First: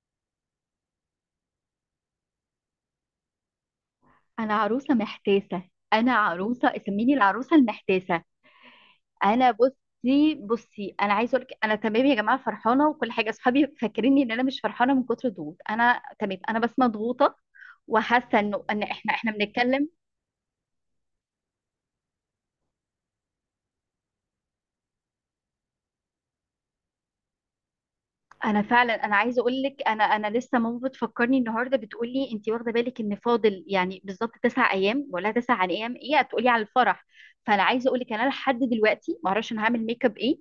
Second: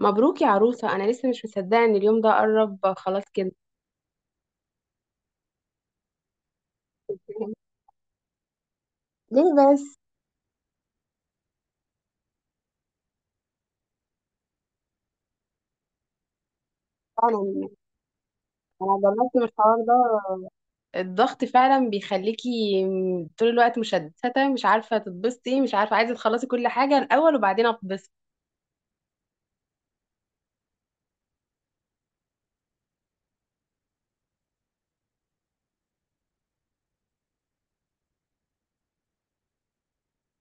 مبروك يا عروسة، أنا لسه مش مصدقة إن اليوم ده قرب خلاص كده. انا عروسه محتاسه. انا عروسه اسميني العروسه المحتاسه. انا ليه بس؟ بصي انا عايزه اقول لك انا تمام يا جماعه، فرحانه وكل حاجه. اصحابي فاكريني ان انا مش فرحانه من كتر الضغوط. انا تمام، انا بس مضغوطه فعلا. وحاسه انه ان أنا احنا جربت من الحوار بنتكلم. ده، الضغط فعلا بيخليكي طول الوقت مشتتة، مش عارفة تتبسطي، مش عارفة، عايزة تخلصي كل حاجة الأول وبعدين أتبسط. انا فعلا انا عايزه اقول لك، انا لسه ماما بتفكرني النهارده، بتقول لي انت واخده بالك ان فاضل يعني بالظبط 9 ايام ولا تسع، عن ايام ايه هتقولي على الفرح. فانا عايزه اقول لك انا لحد دلوقتي ما اعرفش انا هعمل ميك اب ايه.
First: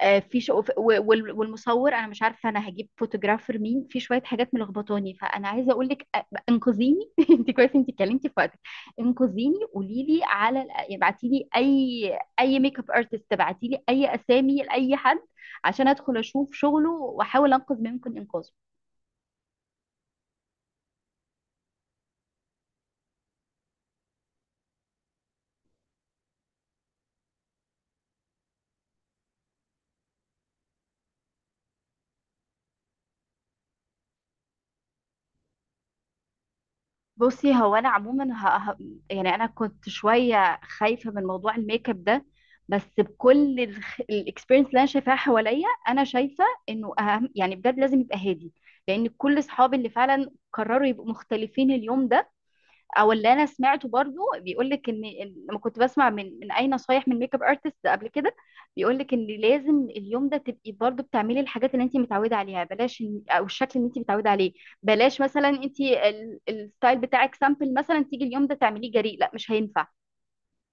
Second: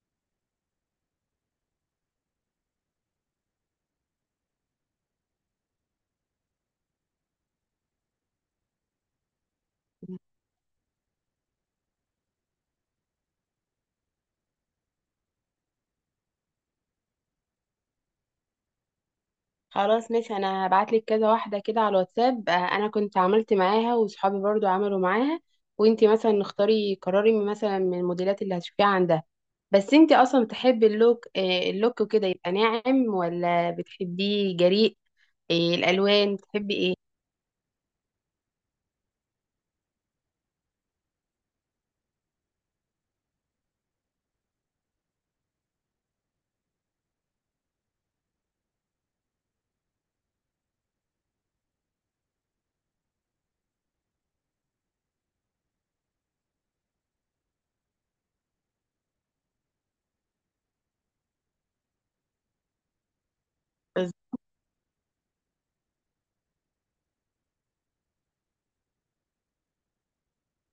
في شو... والمصور انا مش عارفه انا هجيب فوتوجرافر مين. في شويه حاجات ملخبطاني، فانا عايزه اقول لك انقذيني. انت كويس انت اتكلمتي في وقتك. انقذيني، قولي لي على، ابعتي لي اي ميك اب ارتست، ابعتي لي اي اسامي لاي حد عشان ادخل اشوف شغله واحاول انقذ ما يمكن انقاذه. خلاص ماشي، انا هبعتلك كذا واحدة كده على الواتساب. انا كنت عملت معاها وصحابي برضو عملوا معاها. وانتي مثلا اختاري، قرري مثلا من الموديلات اللي هتشوفيها عندها. بس انتي اصلا بتحبي اللوك، اللوك وكده، يبقى ناعم ولا بتحبيه جريء؟ الالوان بتحبي ايه؟ بصي هو انا عموما يعني انا كنت شويه خايفه من موضوع الميك اب ده، بس بكل الاكسبيرينس اللي انا شايفاها حواليا، انا شايفه انه اهم يعني بجد لازم يبقى هادي. لان كل اصحابي اللي فعلا قرروا يبقوا مختلفين اليوم ده، او اللي انا سمعته برضو بيقول لك ان لما كنت بسمع من اي نصايح من ميك اب ارتست قبل كده، بيقول لك ان لازم اليوم ده تبقي برضو بتعملي الحاجات اللي انت متعوده عليها، بلاش او الشكل اللي انت بز- متعوده عليه. بلاش مثلا انت الستايل بتاعك سامبل مثلا تيجي اليوم ده تعمليه جريء، لا مش هينفع.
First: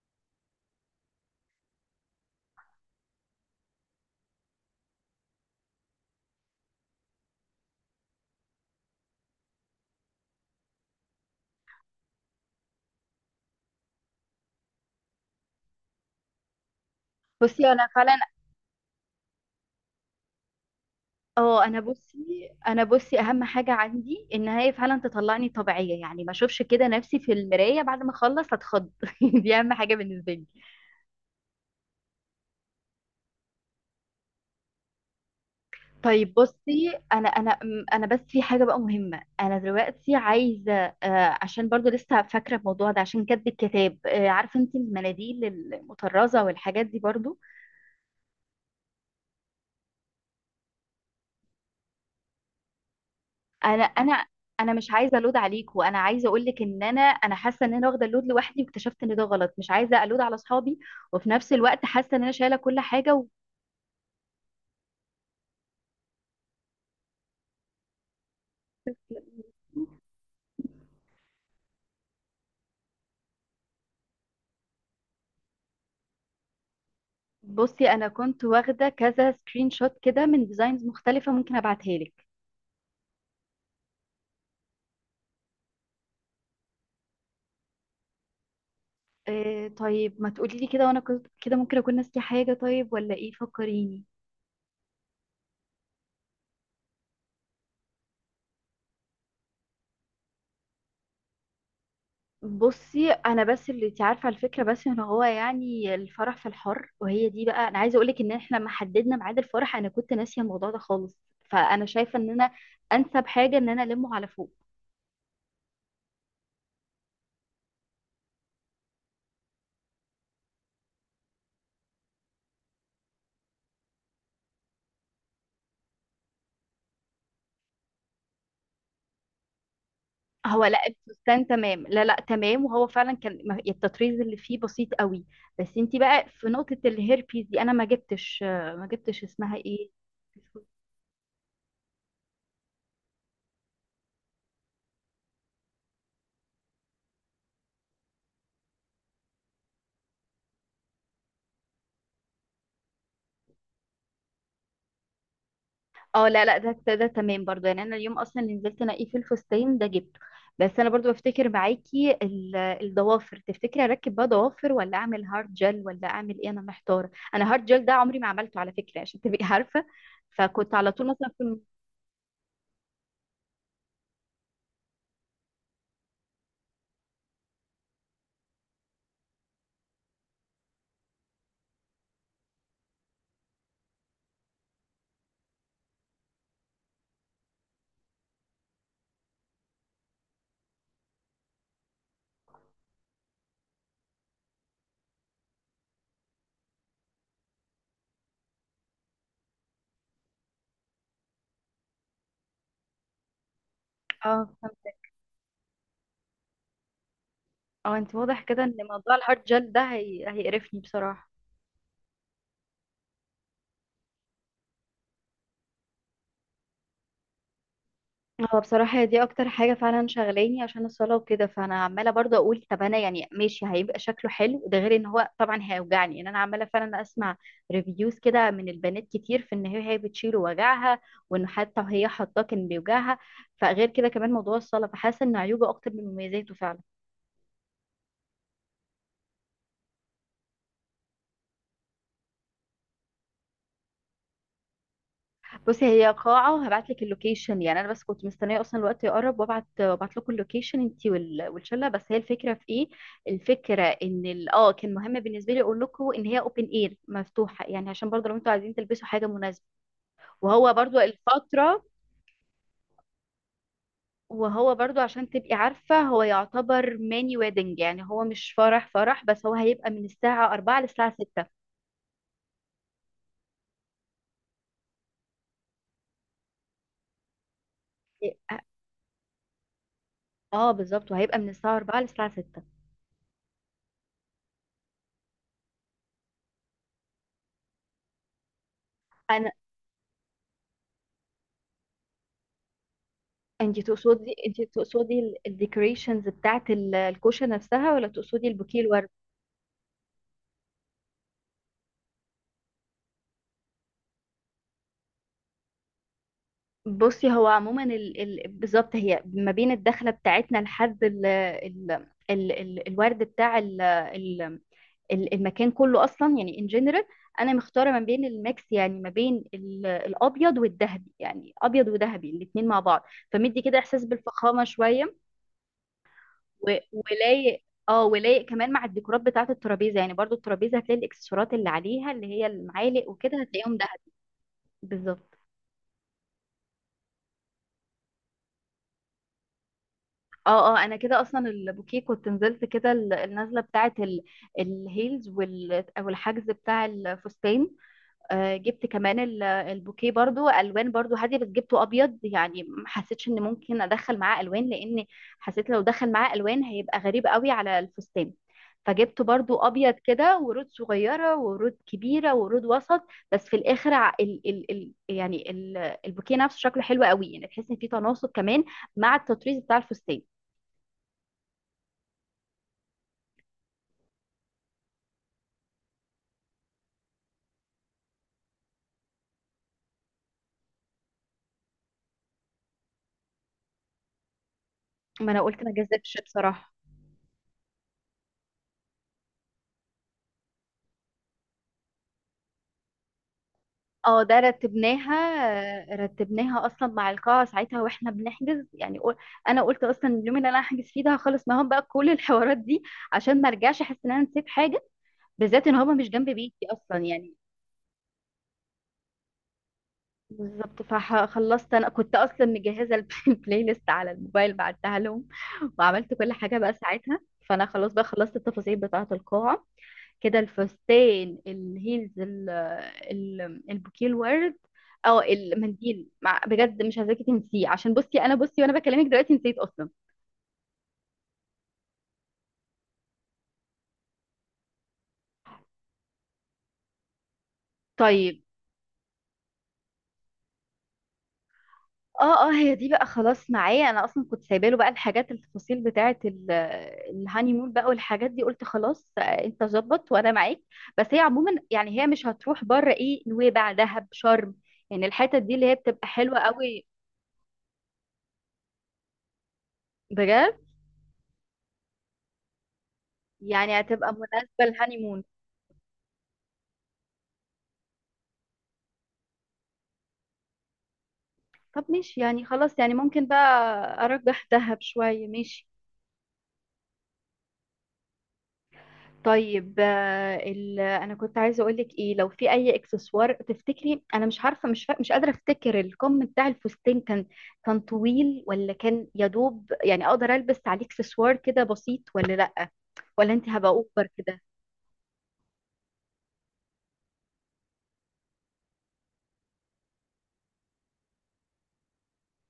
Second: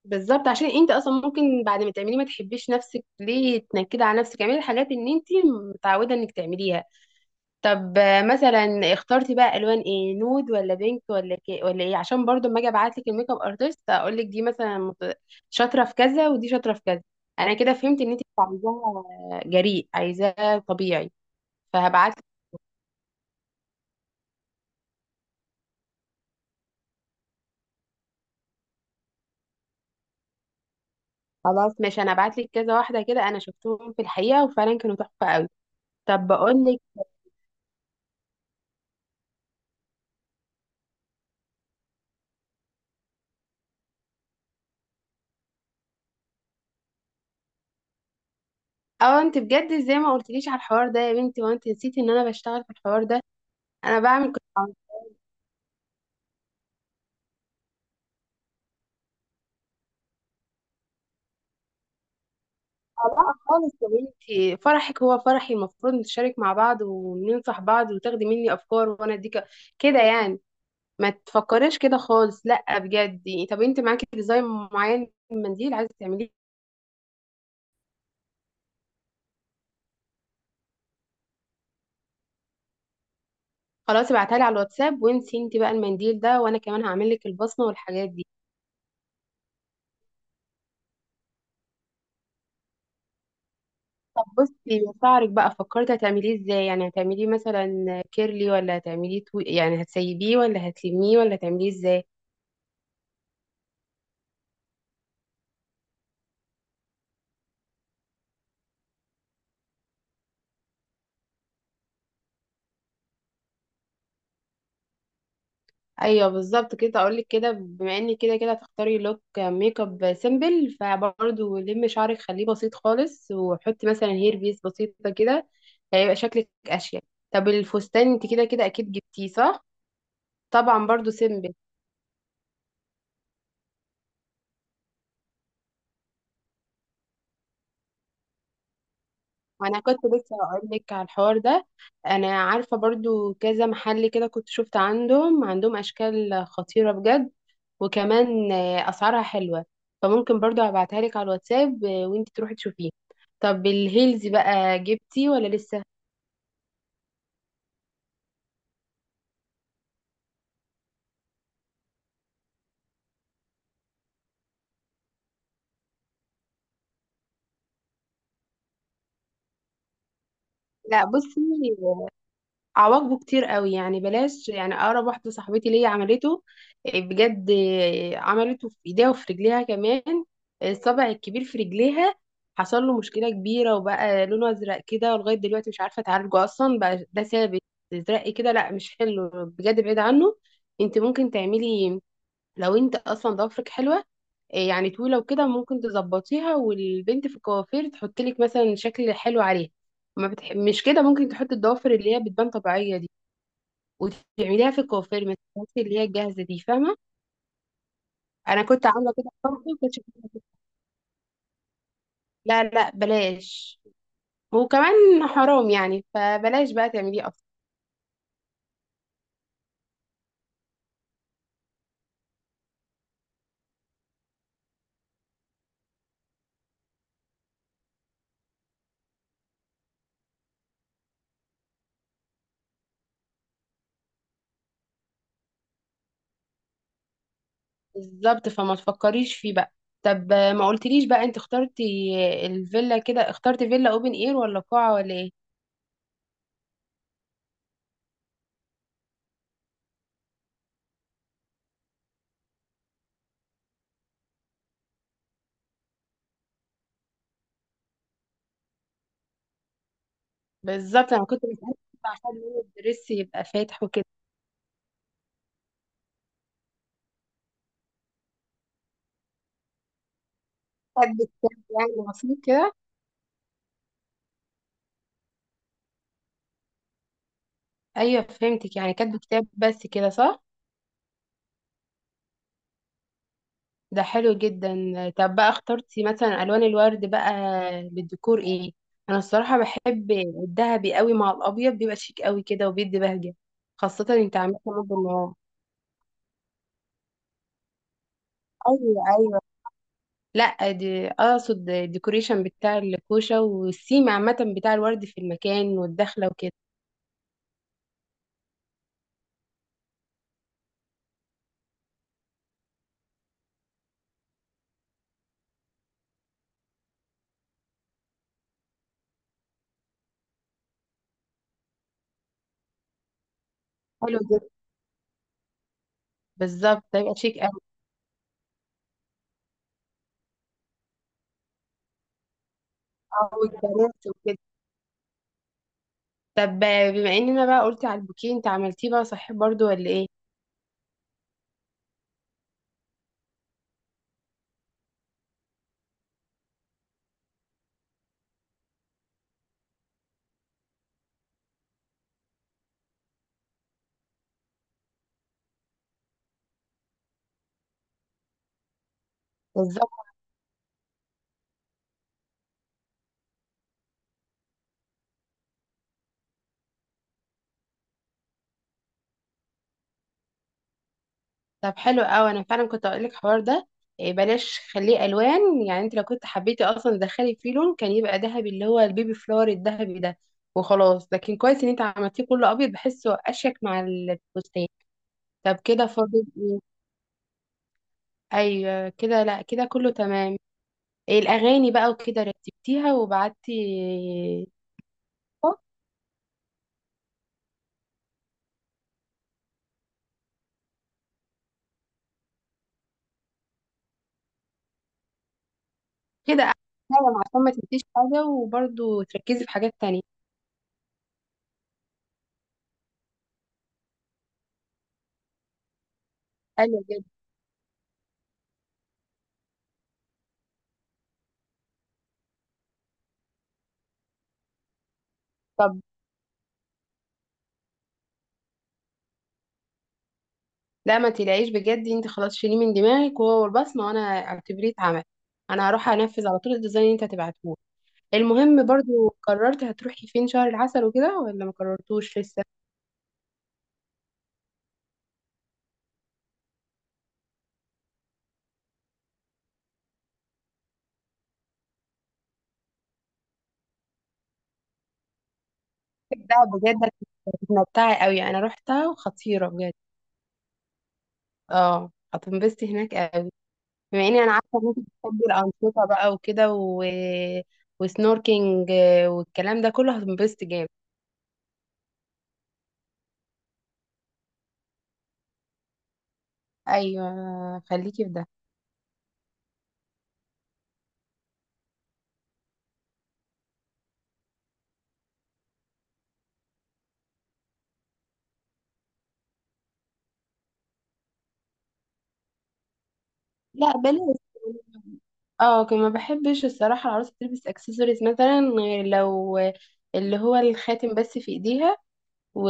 بالظبط، عشان انتي اصلا ممكن بعد ما تعمليه ما تحبيش نفسك، ليه تنكدي على نفسك؟ اعملي الحاجات اللي انتي متعودة انك تعمليها. طب مثلا اخترتي بقى الوان ايه؟ نود ولا بينك ولا كي ولا ايه؟ عشان برضو اما اجي ابعت لك الميك اب ارتست اقول لك دي مثلا شاطره في كذا ودي شاطره في كذا. انا بصي كده انا فهمت ان فعلا، انت مش عايزاها جريء، عايزاها طبيعي. اه انا فهبعت لك. بصي، انا بصي: اهم حاجه عندي ان هي فعلا تطلعني طبيعيه، يعني ما اشوفش كده نفسي في المرايه بعد ما اخلص اتخض. دي اهم حاجه بالنسبه لي. خلاص ماشي، انا هبعت لك كذا واحده كده، انا شفتهم في الحقيقه وفعلا كانوا تحفه قوي. طب طيب بقول بصي لك، انا بس في حاجه بقى مهمه انا دلوقتي عايزه، عشان برضو لسه فاكره الموضوع ده عشان كاتبه الكتاب، عارفه انت المناديل المطرزه والحاجات دي برضو؟ اه انت بجد ازاي ما قلتليش على الحوار ده يا بنتي؟ وانت نسيتي ان انا بشتغل في الحوار ده، انا انا انا بعمل انا كنت. مش عايزه الود عليكم، انا عايزه اقول لك ان انا حاسه ان انا واخده اللود لوحدي، واكتشفت ان ده غلط. مش عايزه الود على اصحابي وفي نفس الوقت حاسه ان انا شايله كل حاجه و... لا خالص يا بنتي، فرحك هو فرحي، المفروض نتشارك مع بعض وننصح بعض وتاخدي مني افكار وانا اديك كده يعني. ما تفكريش كده خالص، لا بجد. طب انت معاكي ديزاين معين من منديل عايزه تعمليه؟ بصي انا كنت واخده كذا سكرين شوت كده من ديزاينز مختلفه، ممكن ابعتها لك. خلاص ابعتها لي على الواتساب وانسي انت بقى المنديل ده، وانا كمان هعمل لك البصمه والحاجات دي. آه طيب ما تقولي لي كده، كده ممكن اكون ناسيه حاجه. طيب ولا ايه، فكريني. طب بصي، شعرك بقى فكرتي هتعمليه ازاي؟ يعني هتعمليه مثلا كيرلي ولا هتعمليه طويل؟ يعني هتسيبيه ولا هتلميه ولا هتعمليه ازاي؟ بصي انا بس اللي انت عارفه على الفكره، بس ان هو يعني الفرح في الحر، وهي دي بقى انا عايزه اقول لك ان احنا لما حددنا ميعاد الفرح انا كنت ناسيه الموضوع ده خالص. فانا شايفه ان انا انسب حاجه ان انا المه على فوق. ايوه بالظبط كده، اقول لك كده، بما اني كده كده هتختاري لوك ميك اب سيمبل، فبرضه لمي شعرك، خليه بسيط خالص، وحطي مثلا هير بيس بسيطه كده، هيبقى شكلك اشيك. طب الفستان انت كده كده اكيد جبتيه صح؟ هو لا طبعا برضه الفستان سيمبل. تمام، لا لا تمام، وهو فعلا كان التطريز اللي فيه بسيط قوي. بس انت بقى في نقطه الهيربيز دي انا ما جبتش، اسمها وانا ايه. كنت لسه هقول لك على الحوار ده. انا عارفه برضو كذا محل كده كنت شفت عندهم اشكال خطيره بجد. وكمان اسعارها حلوه، فممكن برضو ابعتها لك على الواتساب وانت تروحي تشوفيه. طب الهيلز بقى جبتي ولا لسه؟ اه لا لا، ده تمام برضو، يعني انا اليوم اصلا اللي نزلت انقيه في الفستان ده جبته. بس انا برضو بفتكر معاكي الضوافر، تفتكري اركب بقى ضوافر ولا اعمل هارد جel ولا اعمل ايه؟ انا محتاره. انا هارد جel ده عمري ما عملته على فكره، عشان تبقي عارفه فكنت على لا طول مثلا بصي، في عواقبه كتير قوي يعني، بلاش يعني. اقرب واحده صاحبتي ليا عملته، إيه، بجد إيه، عملته في ايديها وفي رجليها كمان. الصبع الكبير في رجليها حصل له مشكله كبيره وبقى لونه ازرق كده، ولغايه دلوقتي مش عارفه اتعالجه، اصلا بقى ده ثابت ازرق كده. لا مش حلو بجد، بعيد عنه. انت ممكن تعملي، لو انت اصلا ضوافرك حلوه، إيه يعني طويله وكده، ممكن تظبطيها والبنت في الكوافير تحط لك مثلا شكل حلو عليها. ما بتح... مش كده، ممكن تحط الضوافر اللي هي بتبان طبيعيه دي اه وتعمليها في فهمت. الكوافير، ما تستخدميش اللي هي الجاهزه دي، فاهمه؟ اه انت واضح انا كده ان كنت عامله موضوع كده الهارد برضه، جel ده كنت شايفة كده. هيقرفني بصراحه. لا لا بلاش، وكمان حرام يعني، فبلاش بقى تعمليه اصلا. هو بصراحة هي دي أكتر حاجة فعلا شغلاني عشان الصلاة وكده، فأنا عمالة برضه أقول طب أنا يعني ماشي هيبقى شكله حلو، ده غير إن هو طبعا هيوجعني. إن أنا عمالة فعلا أسمع ريفيوز كده من البنات كتير في إن هي بتشيل وجعها، وإن حتى وهي حاطاه كان بيوجعها. فغير كده كمان موضوع الصلاة، فحاسة إن عيوبه أكتر من مميزاته فعلا. بالظبط، فما تفكريش فيه بقى. طب ما قلتليش بقى، انت اخترتي الفيلا كده، اخترتي فيلا اوبن اير ولا قاعه ولا ايه؟ بصي هي قاعة، هبعت لك اللوكيشن. يعني انا بس كنت مستنية اصلا الوقت يقرب وابعت، وابعت لكم اللوكيشن انتي والشلة. بس هي الفكرة في ايه، الفكرة ان ال- كان مهم بالنسبة لي اقول لكم ان هي اوبن اير مفتوحة، يعني عشان برضو لو انتوا عايزين تلبسوا حاجة مناسبة، وهو برضو بالظبط انا كنت بسألك الفترة، عشان لون الدرس يبقى فاتح وكده. وهو برضو عشان تبقي عارفة، هو يعتبر ماني ويدنج يعني هو مش فرح فرح، بس هو هيبقى من الساعة 4 للساعة كاتبة 6. كتاب يعني بسيط كده. ايوه فهمتك، يعني كاتبة كتاب بس كده، صح؟ اه بالظبط، وهيبقى من الساعة 4 للساعة 6. ده حلو جدا. طب بقى اخترتي مثلا الوان الورد بقى للديكور ايه؟ انا الصراحة بحب الذهبي قوي مع الابيض، بيبقى شيك قوي كده وبيدي بهجة، انت خاصة تقصدي انت عاملة انت مد النهار. تقصدي الديكوريشنز بتاعت الكوشه نفسها ولا تقصدي البوكيه ايوه الورد؟ ايوه. لا دي اقصد الديكوريشن بتاع الكوشه والسيم عامه بتاع الورد في المكان والدخله وكده. بصي هو عموما بالظبط هي ما بين الدخله بتاعتنا لحد الورد بتاع المكان كله اصلا، يعني ان جنرال انا مختاره ما بين الميكس، يعني ما بين الابيض والذهبي، يعني ابيض وذهبي الاتنين مع بعض، فمدي كده احساس حلو جدا، بالفخامه شويه و- بالظبط هيبقى شيك. ولايق. اه ولايق كمان مع الديكورات بتاعة الترابيزة. يعني برضو الترابيزة هتلاقي الاكسسوارات اللي عليها اللي هي المعالق اه وكده هتلاقيهم دهب. والبنات وكده. بالظبط. طب، بما اننا بقى قلتي على البوكيه، انت عملتيه بقى صحيح برضو ولا ايه؟ اه اه انا كده اصلا البوكيه كنت نزلت كده النازلة بتاعة الهيلز او الحجز بتاع الفستان. جبت كمان البوكيه برضو الوان برضو هاديه، بس جبته ابيض، يعني ما حسيتش ان ممكن ادخل معاه الوان، لان حسيت لو دخل معاه الوان هيبقى غريب قوي على الفستان. فجبته برضو ابيض بالظبط. كده، ورود صغيره ورود كبيره ورود وسط. بس في الاخر ع- ال ال ال يعني ال البوكيه نفسه شكله حلو قوي، يعني تحس ان في تناسق كمان مع التطريز بتاع الفستان. طب حلو قوي، انا فعلا كنت اقول لك الحوار ده. إيه بلاش، خليه الوان، يعني انت لو كنت حبيتي اصلا تدخلي فيه لون كان يبقى ذهبي، اللي هو البيبي فلور الذهبي ده، وخلاص. لكن كويس ان انت عملتيه كله ابيض، بحسه اشيك مع الفستان. ما انا طب قلت ما كده جذبش فاضل ايه؟ بصراحه. ايوه كده، لا كده كله تمام. إيه الاغاني بقى وكده، رتبتيها وبعتي؟ اه ده رتبناها اصلا مع القاعه ساعتها واحنا بنحجز، يعني انا قلت اصلا اليوم اللي انا هحجز فيه ده هخلص معاهم بقى كل الحوارات دي، عشان ما ارجعش احس ان انا نسيت حاجه، بالذات ان هما مش جنب كده أحسن، بيتي اصلا فعلا يعني. عشان ما تنسيش حاجة وبرضه تركزي في حاجات تانية. بالظبط فخلصت، انا كنت اصلا مجهزه البلاي ليست على الموبايل، بعتها لهم وعملت كل حاجه بقى ايوه بجد. ساعتها. فانا خلاص بقى خلصت التفاصيل بتاعه القاعه كده، الفستان، الهيلز، البوكيه الورد، او طب المنديل مع بجد مش عايزاكي تنسيه، عشان بصي انا بصي وانا بكلمك دلوقتي نسيت اصلا. لا، ما تقلقيش بجد، انت خلاص شيليه من دماغك وهو البصمة، وانا اعتبريه اتعمل. انا هروح انفذ على طول الديزاين اللي انت هتبعتهولي. طيب المهم برضه، قررت هتروحي فين شهر العسل وكده ولا ما قررتوش لسه؟ اه اه هي دي بقى خلاص معايا، انا اصلا كنت سايبه له بقى الحاجات التفاصيل بتاعه الهانيمون بقى والحاجات دي، قلت خلاص انت ظبط وانا معاك. بس هي عموما يعني هي مش هتروح بره، ايه نويبع دهب شرم، يعني الحتت دي اللي هي بتبقى ده حلوه قوي. بجد هتتمتعي قوي، انا روحتها وخطيرة بجد. بجد، اه هتنبسطي هناك قوي. يعني بما هتبقى اني انا عارفة مناسبه ان انت للهانيمون. بتحبي الأنشطة بقى وكده وسنوركينج والكلام ده كله، هتنبسطي جامد. طب ماشي يعني خلاص، يعني ممكن بقى ارجح دهب شوية، ماشي. ايوه خليكي في ده. طيب انا كنت عايزه اقول لك ايه، لو في اي اكسسوار تفتكري، انا مش عارفه مش قادره افتكر الكم بتاع الفستان كان، كان طويل ولا كان يا دوب يعني اقدر البس عليه اكسسوار كده بسيط، ولا لا ولا انت هبقى لا اوفر بلاش. كده. اه كنت ما بحبش الصراحة العروسة تلبس اكسسوارز مثلا، غير لو اللي هو الخاتم بس في ايديها و...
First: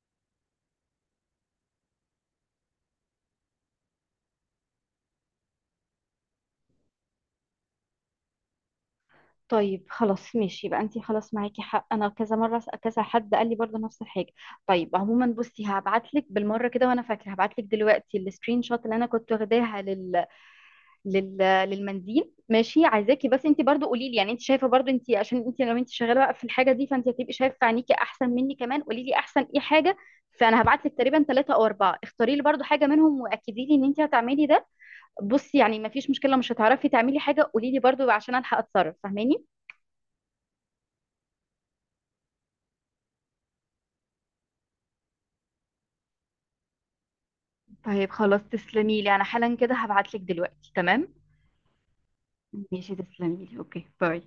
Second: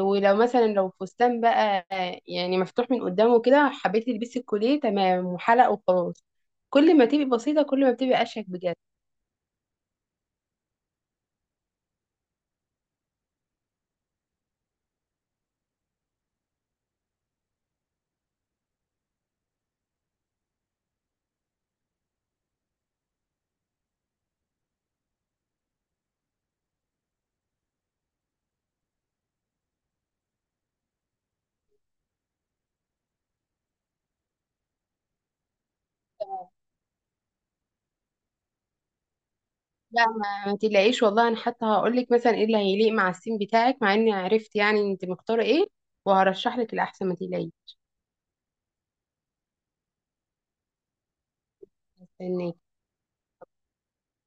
ولو مثلا لو فستان بقى يعني مفتوح من قدامه كده، حبيتي تلبسي الكوليه تمام وحلق وخلاص. كل ما تبقي بسيطة كل ما بتبقي اشيك بجد. طيب خلاص ماشي، يبقى انتي خلاص معاكي حق، انا كذا مره كذا حد قال لي برضه نفس الحاجه. طيب عموما بصي هبعت لك بالمره كده، وانا فاكره هبعت لك دلوقتي السكرين شوت اللي انا كنت واخداها لل... للمنديل. ماشي عايزاكي بس انتي برضه قولي لي، يعني انت شايفه برضه انتي، عشان انتي لو انتي شغاله بقى في الحاجه دي فانتي هتبقي شايفه عينيكي احسن مني، كمان قولي لي احسن ايه حاجه. فانا هبعت لك تقريبا 3 او 4، اختاري لي برضه حاجه منهم واكدي لي ان انتي هتعملي ده. بصي يعني مفيش مشكله مش هتعرفي تعملي حاجه، قولي لي برضه عشان الحق اتصرف، فاهماني. لا ما تقلقيش والله، انا حتى هقول لك مثلا ايه اللي هيليق مع السين بتاعك، مع اني عرفت يعني انت مختارة ايه، وهرشح لك الاحسن، ما تقلقيش. طيب خلاص تسلمي لي، انا حالا كده هبعت لك دلوقتي، تمام. استناكي. ماشي تسلمي لي، اوكي باي.